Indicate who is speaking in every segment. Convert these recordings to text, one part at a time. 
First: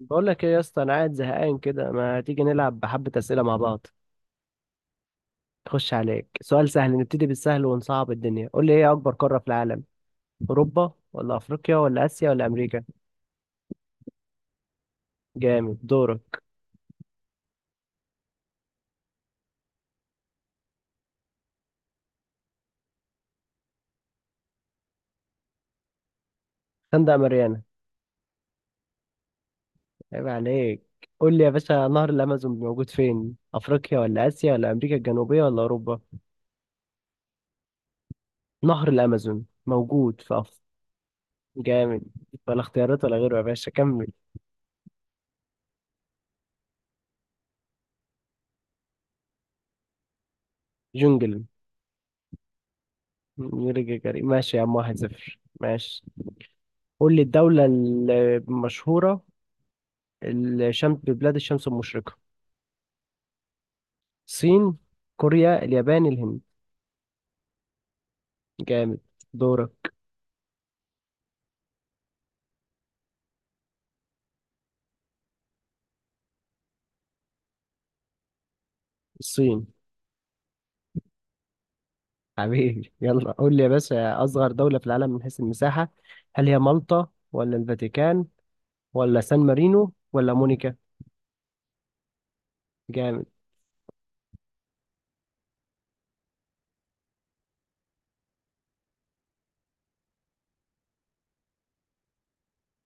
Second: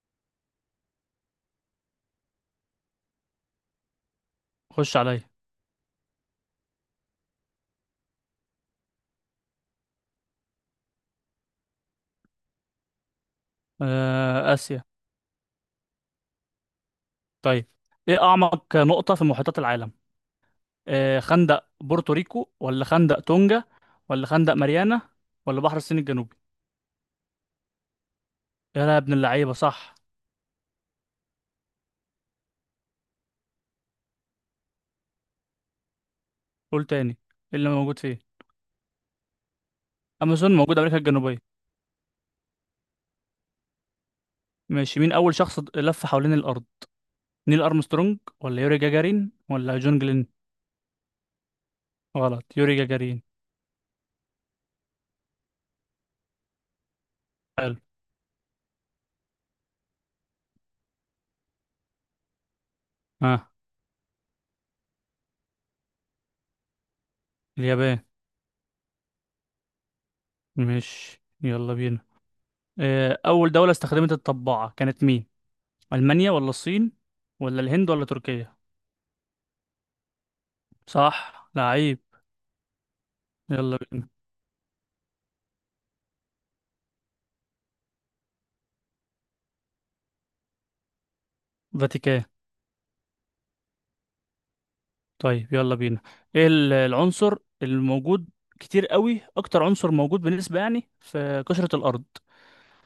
Speaker 1: بقول لك ايه يا اسطى، انا قاعد زهقان كده. ما تيجي نلعب بحبة اسئله مع بعض.
Speaker 2: خش عليا.
Speaker 1: خش عليك سؤال سهل، نبتدي بالسهل ونصعب الدنيا. قول لي ايه اكبر قاره في العالم؟ اوروبا ولا افريقيا ولا اسيا ولا امريكا؟
Speaker 2: آسيا.
Speaker 1: جامد، دورك.
Speaker 2: طيب، إيه أعمق نقطة في محيطات العالم؟ خندق بورتوريكو ولا خندق تونجا ولا خندق ماريانا ولا بحر الصين الجنوبي؟
Speaker 1: خندق ماريانا.
Speaker 2: يا لا يا ابن اللعيبة، صح.
Speaker 1: عيب عليك. قول لي يا باشا، نهر الامازون موجود فين؟ افريقيا ولا اسيا ولا امريكا الجنوبيه ولا اوروبا؟
Speaker 2: قول تاني، إيه اللي موجود فيه؟
Speaker 1: نهر الامازون موجود في
Speaker 2: أمازون موجود أمريكا الجنوبية.
Speaker 1: جامد. ولا اختيارات ولا غيره يا باشا، كمل.
Speaker 2: ماشي، مين أول شخص لف حوالين الأرض؟ نيل أرمسترونج ولا يوري جاجارين ولا جون جلين؟
Speaker 1: جونجل.
Speaker 2: غلط، يوري جاجارين.
Speaker 1: يوري جاجاري ماشي يا عم، 1-0، ماشي. قول لي الدولة
Speaker 2: حلو.
Speaker 1: المشهورة الشمس، ببلاد الشمس المشرقة.
Speaker 2: ها،
Speaker 1: الصين، كوريا، اليابان، الهند.
Speaker 2: اليابان.
Speaker 1: جامد، دورك.
Speaker 2: ماشي يلا بينا. أول دولة استخدمت الطباعة كانت مين؟ ألمانيا ولا الصين ولا الهند ولا تركيا؟
Speaker 1: الصين.
Speaker 2: صح لعيب.
Speaker 1: حبيبي، يلا قول لي يا
Speaker 2: يلا بينا،
Speaker 1: باشا، أصغر دولة في العالم من حيث المساحة، هل هي مالطا ولا الفاتيكان ولا سان مارينو ولا مونيكا؟
Speaker 2: فاتيكان.
Speaker 1: جامد.
Speaker 2: طيب يلا بينا، ايه العنصر الموجود كتير قوي، اكتر عنصر موجود بالنسبة يعني في قشرة الارض؟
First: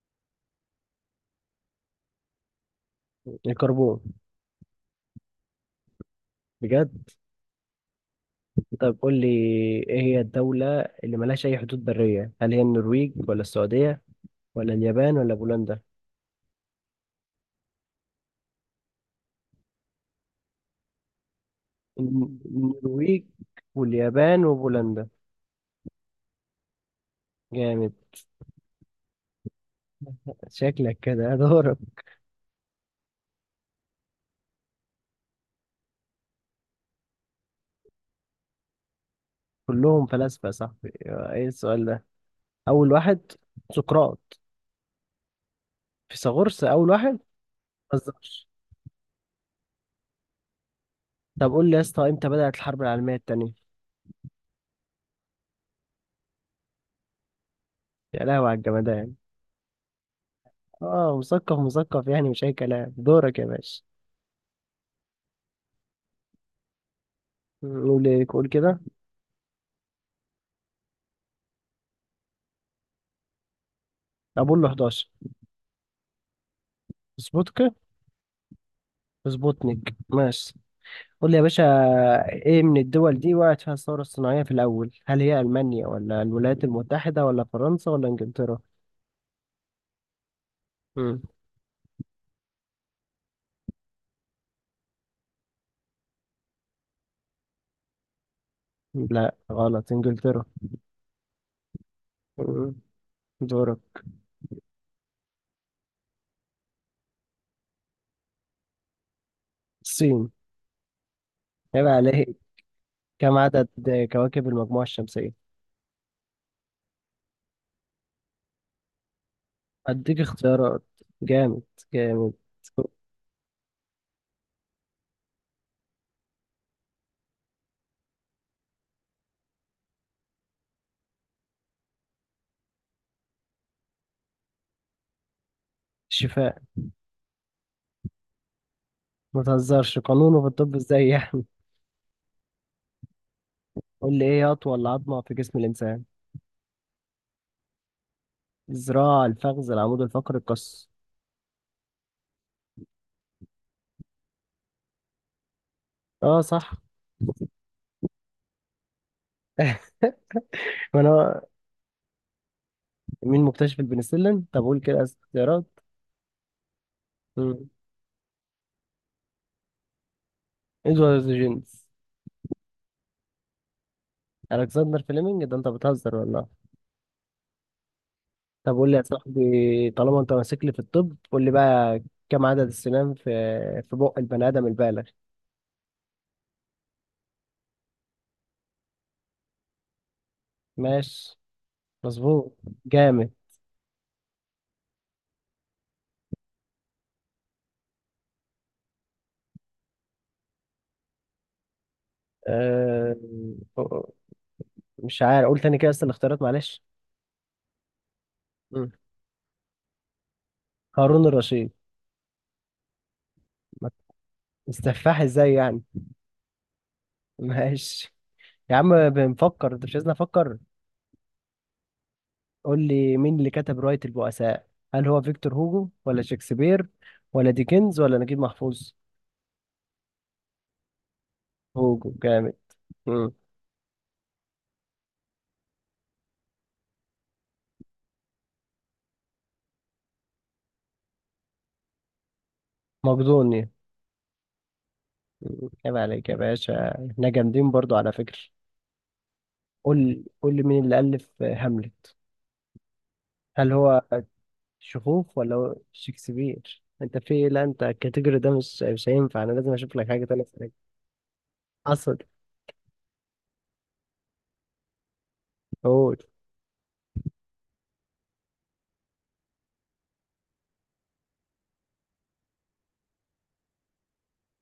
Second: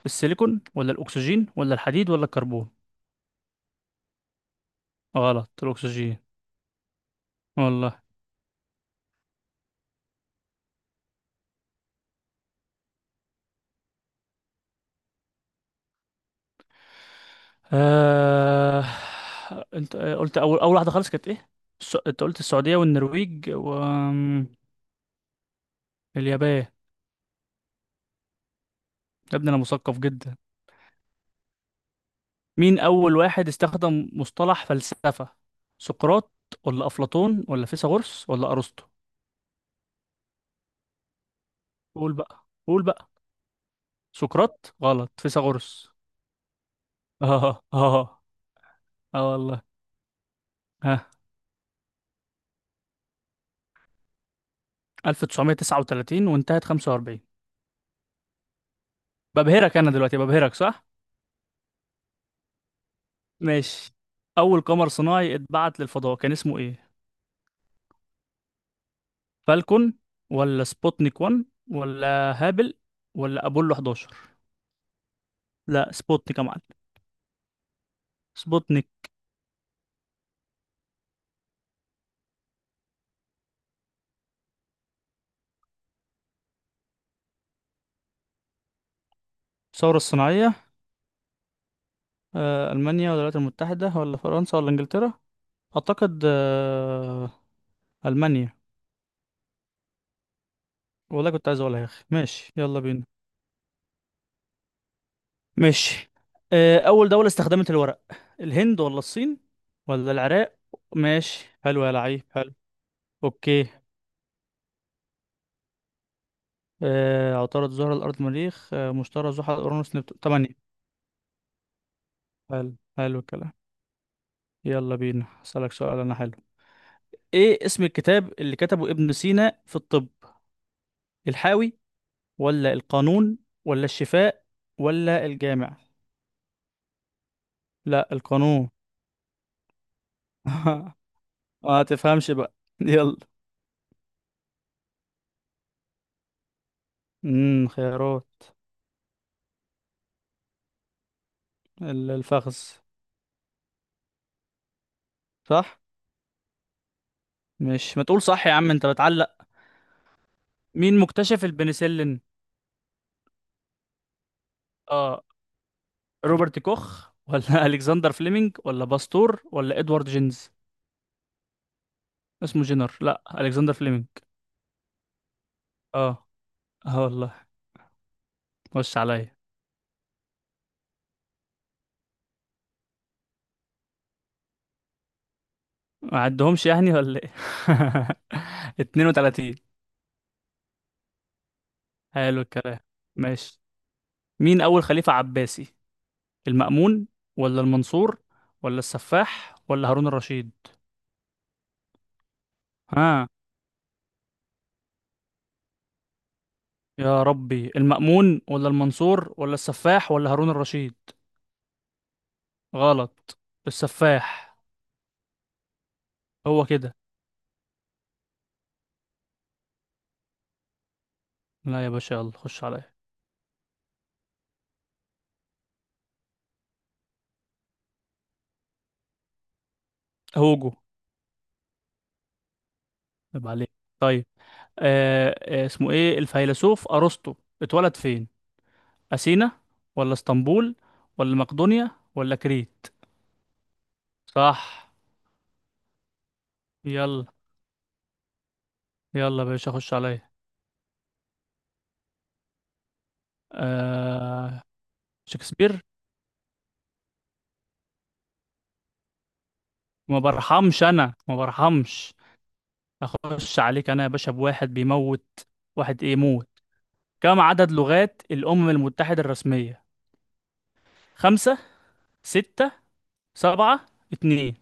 Speaker 2: السيليكون ولا الاكسجين ولا الحديد ولا الكربون؟
Speaker 1: الكربون.
Speaker 2: غلط، الاكسجين.
Speaker 1: بجد؟
Speaker 2: والله.
Speaker 1: طب قول لي، ايه هي الدولة اللي ملهاش أي حدود برية؟ هل هي النرويج ولا السعودية ولا اليابان ولا بولندا؟
Speaker 2: آه... انت قلت، اول واحدة خالص كانت ايه؟ انت
Speaker 1: الن-
Speaker 2: قلت السعودية
Speaker 1: النرويج
Speaker 2: والنرويج
Speaker 1: واليابان
Speaker 2: واليابان.
Speaker 1: وبولندا.
Speaker 2: يا
Speaker 1: جامد.
Speaker 2: ابني انا مثقف جدا.
Speaker 1: شكلك كده دورك.
Speaker 2: مين أول واحد استخدم مصطلح فلسفة؟ سقراط ولا أفلاطون ولا فيثاغورس ولا أرسطو؟
Speaker 1: كلهم فلاسفة يا صاحبي، ايه السؤال ده؟
Speaker 2: قول بقى قول
Speaker 1: اول
Speaker 2: بقى.
Speaker 1: واحد سقراط.
Speaker 2: سقراط غلط، فيثاغورس.
Speaker 1: فيثاغورس اول واحد.
Speaker 2: اه اه اه.
Speaker 1: مهزرش.
Speaker 2: والله. ها،
Speaker 1: طب قول لي يا اسطى، امتى بدأت الحرب العالمية التانية؟
Speaker 2: 1939 وانتهت 45.
Speaker 1: يا لهوي على الجمدان.
Speaker 2: ببهرك أنا دلوقتي، ببهرك صح؟
Speaker 1: اه، مثقف مثقف يعني، مش اي كلام. دورك يا باشا.
Speaker 2: ماشي، أول قمر صناعي اتبعت للفضاء كان اسمه إيه؟
Speaker 1: قول ايه، قول كده.
Speaker 2: فالكون ولا سبوتنيك 1 ولا هابل ولا أبولو 11؟
Speaker 1: اقول له 11.
Speaker 2: لا، سبوتنيك يا معلم.
Speaker 1: سبوتك.
Speaker 2: سبوتنيك.
Speaker 1: سبوتنيك، ماشي. قول لي يا باشا، ايه من الدول دي وقعت فيها الثورة الصناعية في الاول؟ هل هي المانيا ولا الولايات المتحدة ولا فرنسا ولا انجلترا؟
Speaker 2: الثورة الصناعية.
Speaker 1: مم.
Speaker 2: ألمانيا ولا الولايات المتحدة ولا فرنسا ولا إنجلترا؟ أعتقد ألمانيا.
Speaker 1: لا، غلط، إنجلترا.
Speaker 2: والله كنت عايز أقولها يا أخي. ماشي
Speaker 1: مم.
Speaker 2: يلا بينا.
Speaker 1: دورك.
Speaker 2: ماشي. أول دولة استخدمت الورق، الهند ولا الصين ولا
Speaker 1: الصين.
Speaker 2: العراق؟ ماشي حلو
Speaker 1: عيب
Speaker 2: يا لعيب،
Speaker 1: عليك.
Speaker 2: حلو.
Speaker 1: كم
Speaker 2: أوكي.
Speaker 1: عدد كواكب المجموعة الشمسية؟
Speaker 2: عطارد، زهرة، الأرض، مريخ، مشتري، زحل، أورانوس،
Speaker 1: أديك
Speaker 2: نبتون. تمانية.
Speaker 1: اختيارات. جامد، جامد.
Speaker 2: حلو حلو الكلام. يلا بينا أسألك سؤال أنا. حلو، إيه اسم الكتاب اللي كتبه ابن سينا في الطب؟ الحاوي ولا القانون ولا الشفاء ولا الجامع؟
Speaker 1: شفاء.
Speaker 2: لا، القانون.
Speaker 1: ما تهزرش، قانونه في الطب ازاي يعني؟
Speaker 2: ما تفهمش بقى. يلا.
Speaker 1: قول لي ايه هي أطول عظمة في جسم الإنسان؟
Speaker 2: خيارات.
Speaker 1: الذراع، الفخذ، العمود الفقري، القص.
Speaker 2: الفخذ. صح.
Speaker 1: اه، صح.
Speaker 2: مش ما تقول صح يا عم، انت بتعلق. مين
Speaker 1: ما انا.
Speaker 2: مكتشف البنسلين؟
Speaker 1: مين مكتشف البنسلين؟ طب قول كده
Speaker 2: اه،
Speaker 1: اختيارات.
Speaker 2: روبرت كوخ ولا
Speaker 1: مم.
Speaker 2: الكسندر فليمنج ولا باستور ولا ادوارد جينز؟
Speaker 1: ادوارد جينز.
Speaker 2: اسمه جينر. لا، الكسندر فليمنج.
Speaker 1: الكسندر فليمنج، ده انت
Speaker 2: اه،
Speaker 1: بتهزر والله.
Speaker 2: اه والله.
Speaker 1: طب قول لي
Speaker 2: خش
Speaker 1: يا
Speaker 2: عليا.
Speaker 1: صاحبي، طالما انت ماسك لي في الطب قول لي بقى، كم عدد السنان في في بق البني ادم البالغ؟
Speaker 2: ما عدهمش يعني ولا ايه؟ 32.
Speaker 1: ماشي،
Speaker 2: حلو
Speaker 1: مظبوط.
Speaker 2: الكلام.
Speaker 1: جامد.
Speaker 2: ماشي، مين أول خليفة عباسي؟ المأمون ولا المنصور ولا السفاح ولا هارون الرشيد؟
Speaker 1: أه...
Speaker 2: ها.
Speaker 1: مش عارف، قول تاني كده بس الاختيارات، معلش.
Speaker 2: يا ربي، المأمون ولا
Speaker 1: مم.
Speaker 2: المنصور ولا السفاح ولا هارون الرشيد.
Speaker 1: هارون الرشيد.
Speaker 2: غلط،
Speaker 1: ما-
Speaker 2: السفاح.
Speaker 1: السفاح ازاي يعني؟
Speaker 2: هو كده.
Speaker 1: ماشي. يا عم بنفكر، انت مش عايزني افكر.
Speaker 2: لا يا باشا يلا خش
Speaker 1: قول
Speaker 2: عليا.
Speaker 1: لي مين اللي كتب رواية البؤساء؟ هل هو فيكتور هوجو ولا شكسبير ولا ديكنز ولا نجيب محفوظ؟
Speaker 2: هوجو.
Speaker 1: هوجو، جامد. مم.
Speaker 2: طيب عليك. طيب. آه. اسمه ايه الفيلسوف أرسطو، اتولد فين؟ أثينا ولا اسطنبول ولا مقدونيا ولا كريت؟
Speaker 1: مقدوني.
Speaker 2: صح.
Speaker 1: عيب عليك يا باشا،
Speaker 2: يلا
Speaker 1: احنا جامدين برضو على فكرة.
Speaker 2: يلا يا باشا خش
Speaker 1: قول،
Speaker 2: عليا.
Speaker 1: قول لي مين اللي ألف هاملت؟ هل هو
Speaker 2: آه،
Speaker 1: شخوخ ولا هو
Speaker 2: شكسبير.
Speaker 1: شكسبير؟ انت في إيه؟ لا، انت الكاتيجوري ده مش هينفع، انا لازم اشوف لك
Speaker 2: ما
Speaker 1: حاجة تانية أسألك.
Speaker 2: برحمش انا، ما برحمش.
Speaker 1: اصل.
Speaker 2: اخش عليك انا يا باشا بواحد بيموت، واحد ايه
Speaker 1: قول.
Speaker 2: موت. كم عدد لغات الامم المتحدة الرسمية؟ خمسة، ستة، سبعة، اتنين.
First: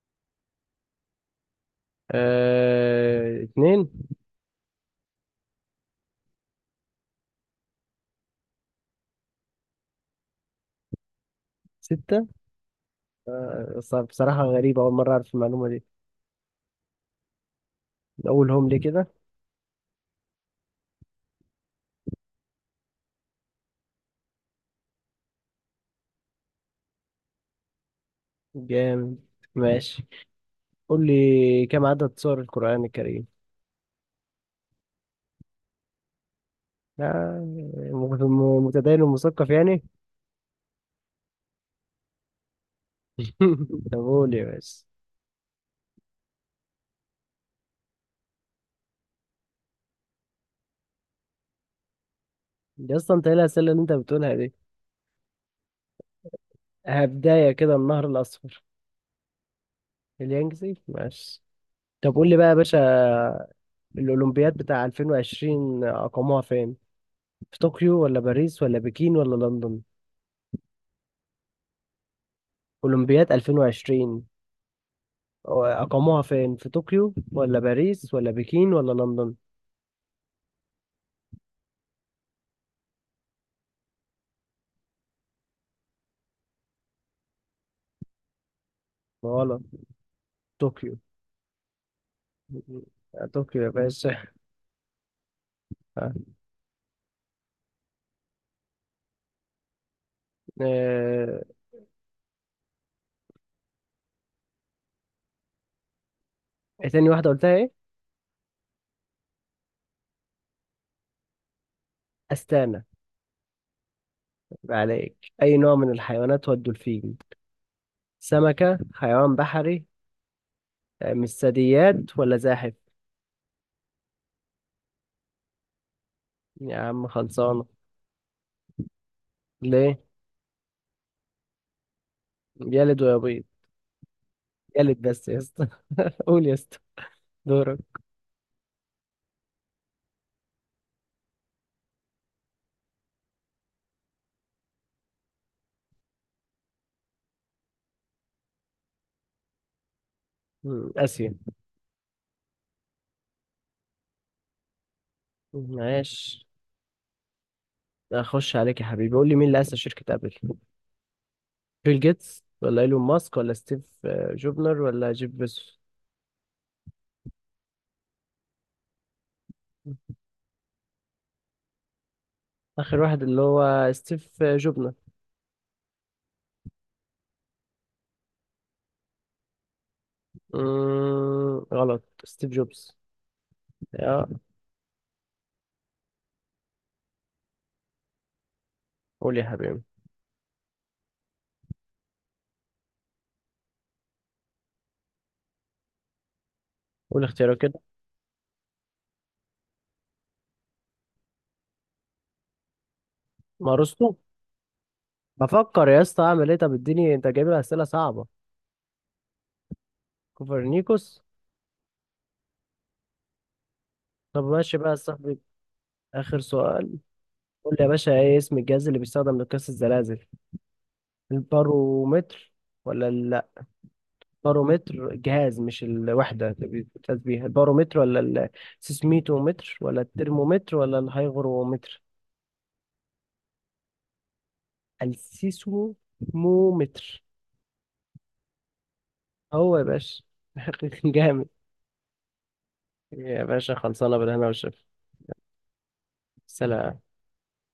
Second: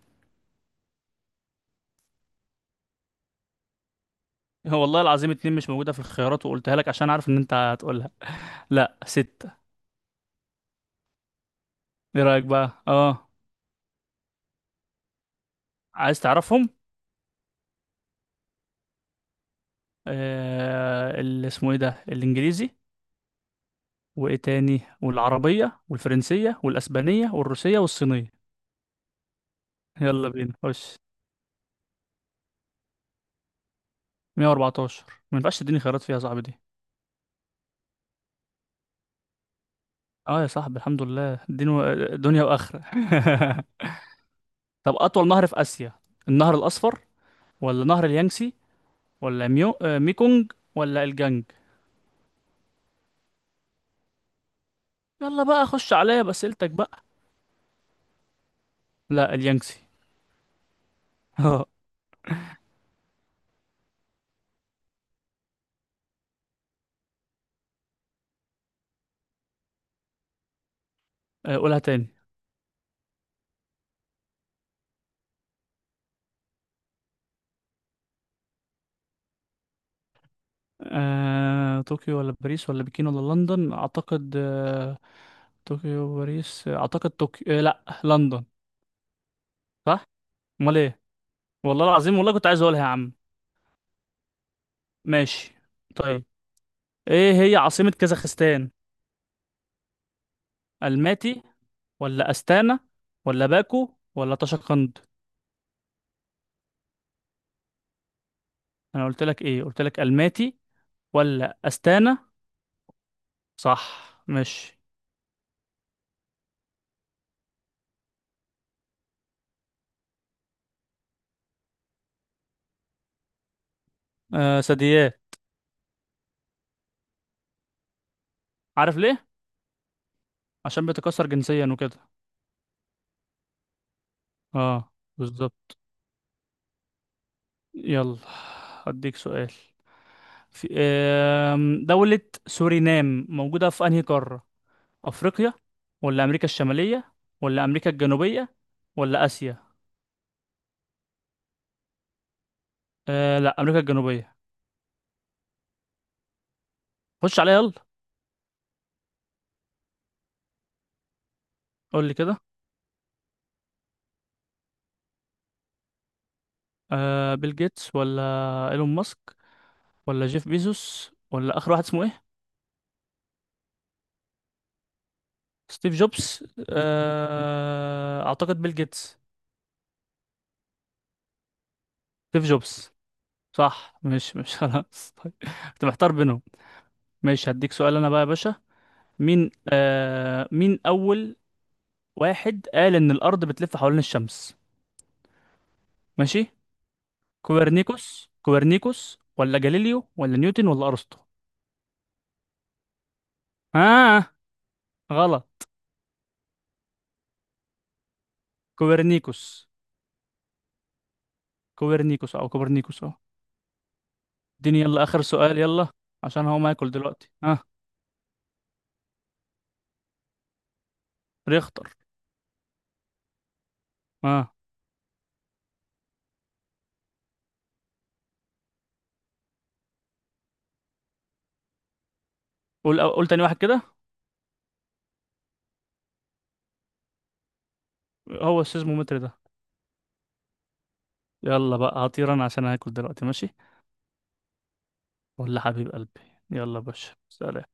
Speaker 1: اه... اتنين.
Speaker 2: هو والله العظيم اتنين مش موجودة في الخيارات، وقلتها لك عشان عارف ان انت هتقولها. لا، ستة. ايه
Speaker 1: ستة.
Speaker 2: رأيك بقى، اه؟
Speaker 1: بصراحة غريبة، أول مرة أعرف المعلومة دي.
Speaker 2: عايز تعرفهم؟
Speaker 1: أقولهم لي كده.
Speaker 2: آه، اللي اسمه ايه ده، الانجليزي، وايه تاني، والعربية والفرنسية والاسبانية والروسية والصينية.
Speaker 1: جامد، ماشي.
Speaker 2: يلا بينا خش.
Speaker 1: قول لي كم عدد سور القرآن الكريم؟
Speaker 2: 114. ما ينفعش تديني خيارات فيها يا صاحبي دي.
Speaker 1: متدين ومثقف يعني.
Speaker 2: اه يا صاحبي، الحمد لله، دين و دنيا واخره.
Speaker 1: طب قول يا باشا.
Speaker 2: طب اطول نهر في اسيا؟ النهر الاصفر ولا نهر اليانسي ولا ميو... آه، ميكونج ولا الجانج؟
Speaker 1: يا اسطى انت ايه الاسئله اللي انت بتقولها دي؟
Speaker 2: يلا بقى خش عليا باسئلتك بقى.
Speaker 1: هبدايه كده، النهر الاصفر.
Speaker 2: لا، اليانسي.
Speaker 1: اليانجزي، ماشي.
Speaker 2: اه.
Speaker 1: طب قول لي بقى يا باشا، الاولمبياد بتاع 2020 اقاموها فين؟ في طوكيو ولا باريس ولا بكين ولا لندن؟
Speaker 2: قولها تاني.
Speaker 1: اولمبياد 2020 اقاموها فين؟ في طوكيو ولا باريس ولا بكين ولا لندن؟
Speaker 2: طوكيو ولا باريس ولا بكين ولا لندن؟ اعتقد طوكيو وباريس، اعتقد طوكيو، لا لندن.
Speaker 1: غلط.
Speaker 2: صح. امال
Speaker 1: طوكيو.
Speaker 2: ايه. والله العظيم، والله كنت عايز اقولها يا عم.
Speaker 1: طوكيو يا باشا.
Speaker 2: ماشي.
Speaker 1: اه.
Speaker 2: طيب، ايه هي عاصمة كازاخستان؟
Speaker 1: آه،
Speaker 2: الماتي ولا استانا ولا باكو ولا طشقند؟
Speaker 1: ايه تاني واحده قلتها، ايه؟
Speaker 2: انا قلت لك ايه، قلت لك الماتي ولا استانا.
Speaker 1: استانا.
Speaker 2: صح
Speaker 1: يبقى
Speaker 2: ماشي.
Speaker 1: عليك. اي نوع من الحيوانات هو الدولفين؟ سمكه، حيوان بحري، مش ثدييات ولا زاحف؟
Speaker 2: ثدييات.
Speaker 1: يا عم خلصانة.
Speaker 2: عارف ليه؟
Speaker 1: ليه؟
Speaker 2: عشان بتكسر جنسيا وكده.
Speaker 1: يلد ويبيض.
Speaker 2: اه،
Speaker 1: يلد بس يا
Speaker 2: بالظبط.
Speaker 1: اسطى. قول يا اسطى، دورك.
Speaker 2: يلا، هديك سؤال. في دولة سورينام موجودة في انهي قارة؟ افريقيا ولا امريكا الشمالية ولا امريكا الجنوبية ولا اسيا؟
Speaker 1: مم، آسيا.
Speaker 2: لا، امريكا الجنوبية.
Speaker 1: ماشي.
Speaker 2: خش عليها يلا.
Speaker 1: أخش عليك يا حبيبي، قول لي مين اللي أسس شركة أبل؟ بيل
Speaker 2: قول لي كده.
Speaker 1: جيتس ولا إيلون ماسك ولا ستيف جوبنر ولا جيف بيزوس؟
Speaker 2: بيل جيتس ولا ايلون ماسك ولا جيف بيزوس ولا اخر واحد اسمه ايه؟
Speaker 1: آخر واحد اللي هو ستيف جوبنر.
Speaker 2: ستيف جوبز، اعتقد بيل جيتس.
Speaker 1: مم، غلط،
Speaker 2: ستيف
Speaker 1: ستيف
Speaker 2: جوبز.
Speaker 1: جوبز.
Speaker 2: صح.
Speaker 1: يا.
Speaker 2: مش خلاص طيب. كنت محتار بينهم. ماشي، هديك سؤال انا بقى يا باشا.
Speaker 1: قول يا
Speaker 2: مين
Speaker 1: حبيبي.
Speaker 2: مين اول واحد قال ان الارض بتلف حوالين الشمس؟ ماشي.
Speaker 1: قول اختيارك كده.
Speaker 2: كوبرنيكوس ولا جاليليو ولا نيوتن ولا ارسطو؟
Speaker 1: ما رستو.
Speaker 2: ها، آه. غلط،
Speaker 1: بفكر يا اسطى أعمل إيه، طب اديني أنت جايب لي أسئلة صعبة.
Speaker 2: كوبرنيكوس.
Speaker 1: كوبرنيكوس.
Speaker 2: كوبرنيكوس او كوبرنيكوس، اه.
Speaker 1: طب ماشي
Speaker 2: اديني
Speaker 1: بقى يا
Speaker 2: يلا اخر
Speaker 1: صاحبي.
Speaker 2: سؤال، يلا.
Speaker 1: آخر
Speaker 2: عشان هو ما ياكل
Speaker 1: سؤال.
Speaker 2: دلوقتي. ها.
Speaker 1: قول لي يا باشا إيه اسم الجهاز اللي بيستخدم لقياس الزلازل؟
Speaker 2: ريختر.
Speaker 1: البارومتر ولا لا،
Speaker 2: ها.
Speaker 1: بارومتر جهاز، مش الوحدة اللي بتقيس بيها البارومتر، ولا السيسميتومتر ولا الترمومتر ولا الهيغرومتر؟
Speaker 2: قول، قول تاني واحد كده.
Speaker 1: السيسمومتر.
Speaker 2: هو السيزمومتر ده.
Speaker 1: هو يا باشا. جامد.
Speaker 2: يلا بقى هطير انا عشان هاكل دلوقتي،
Speaker 1: يا
Speaker 2: ماشي.
Speaker 1: باشا خلصانة، بالهنا والشفا.
Speaker 2: ولا حبيب قلبي. يلا يا
Speaker 1: سلام.
Speaker 2: باشا، سلام.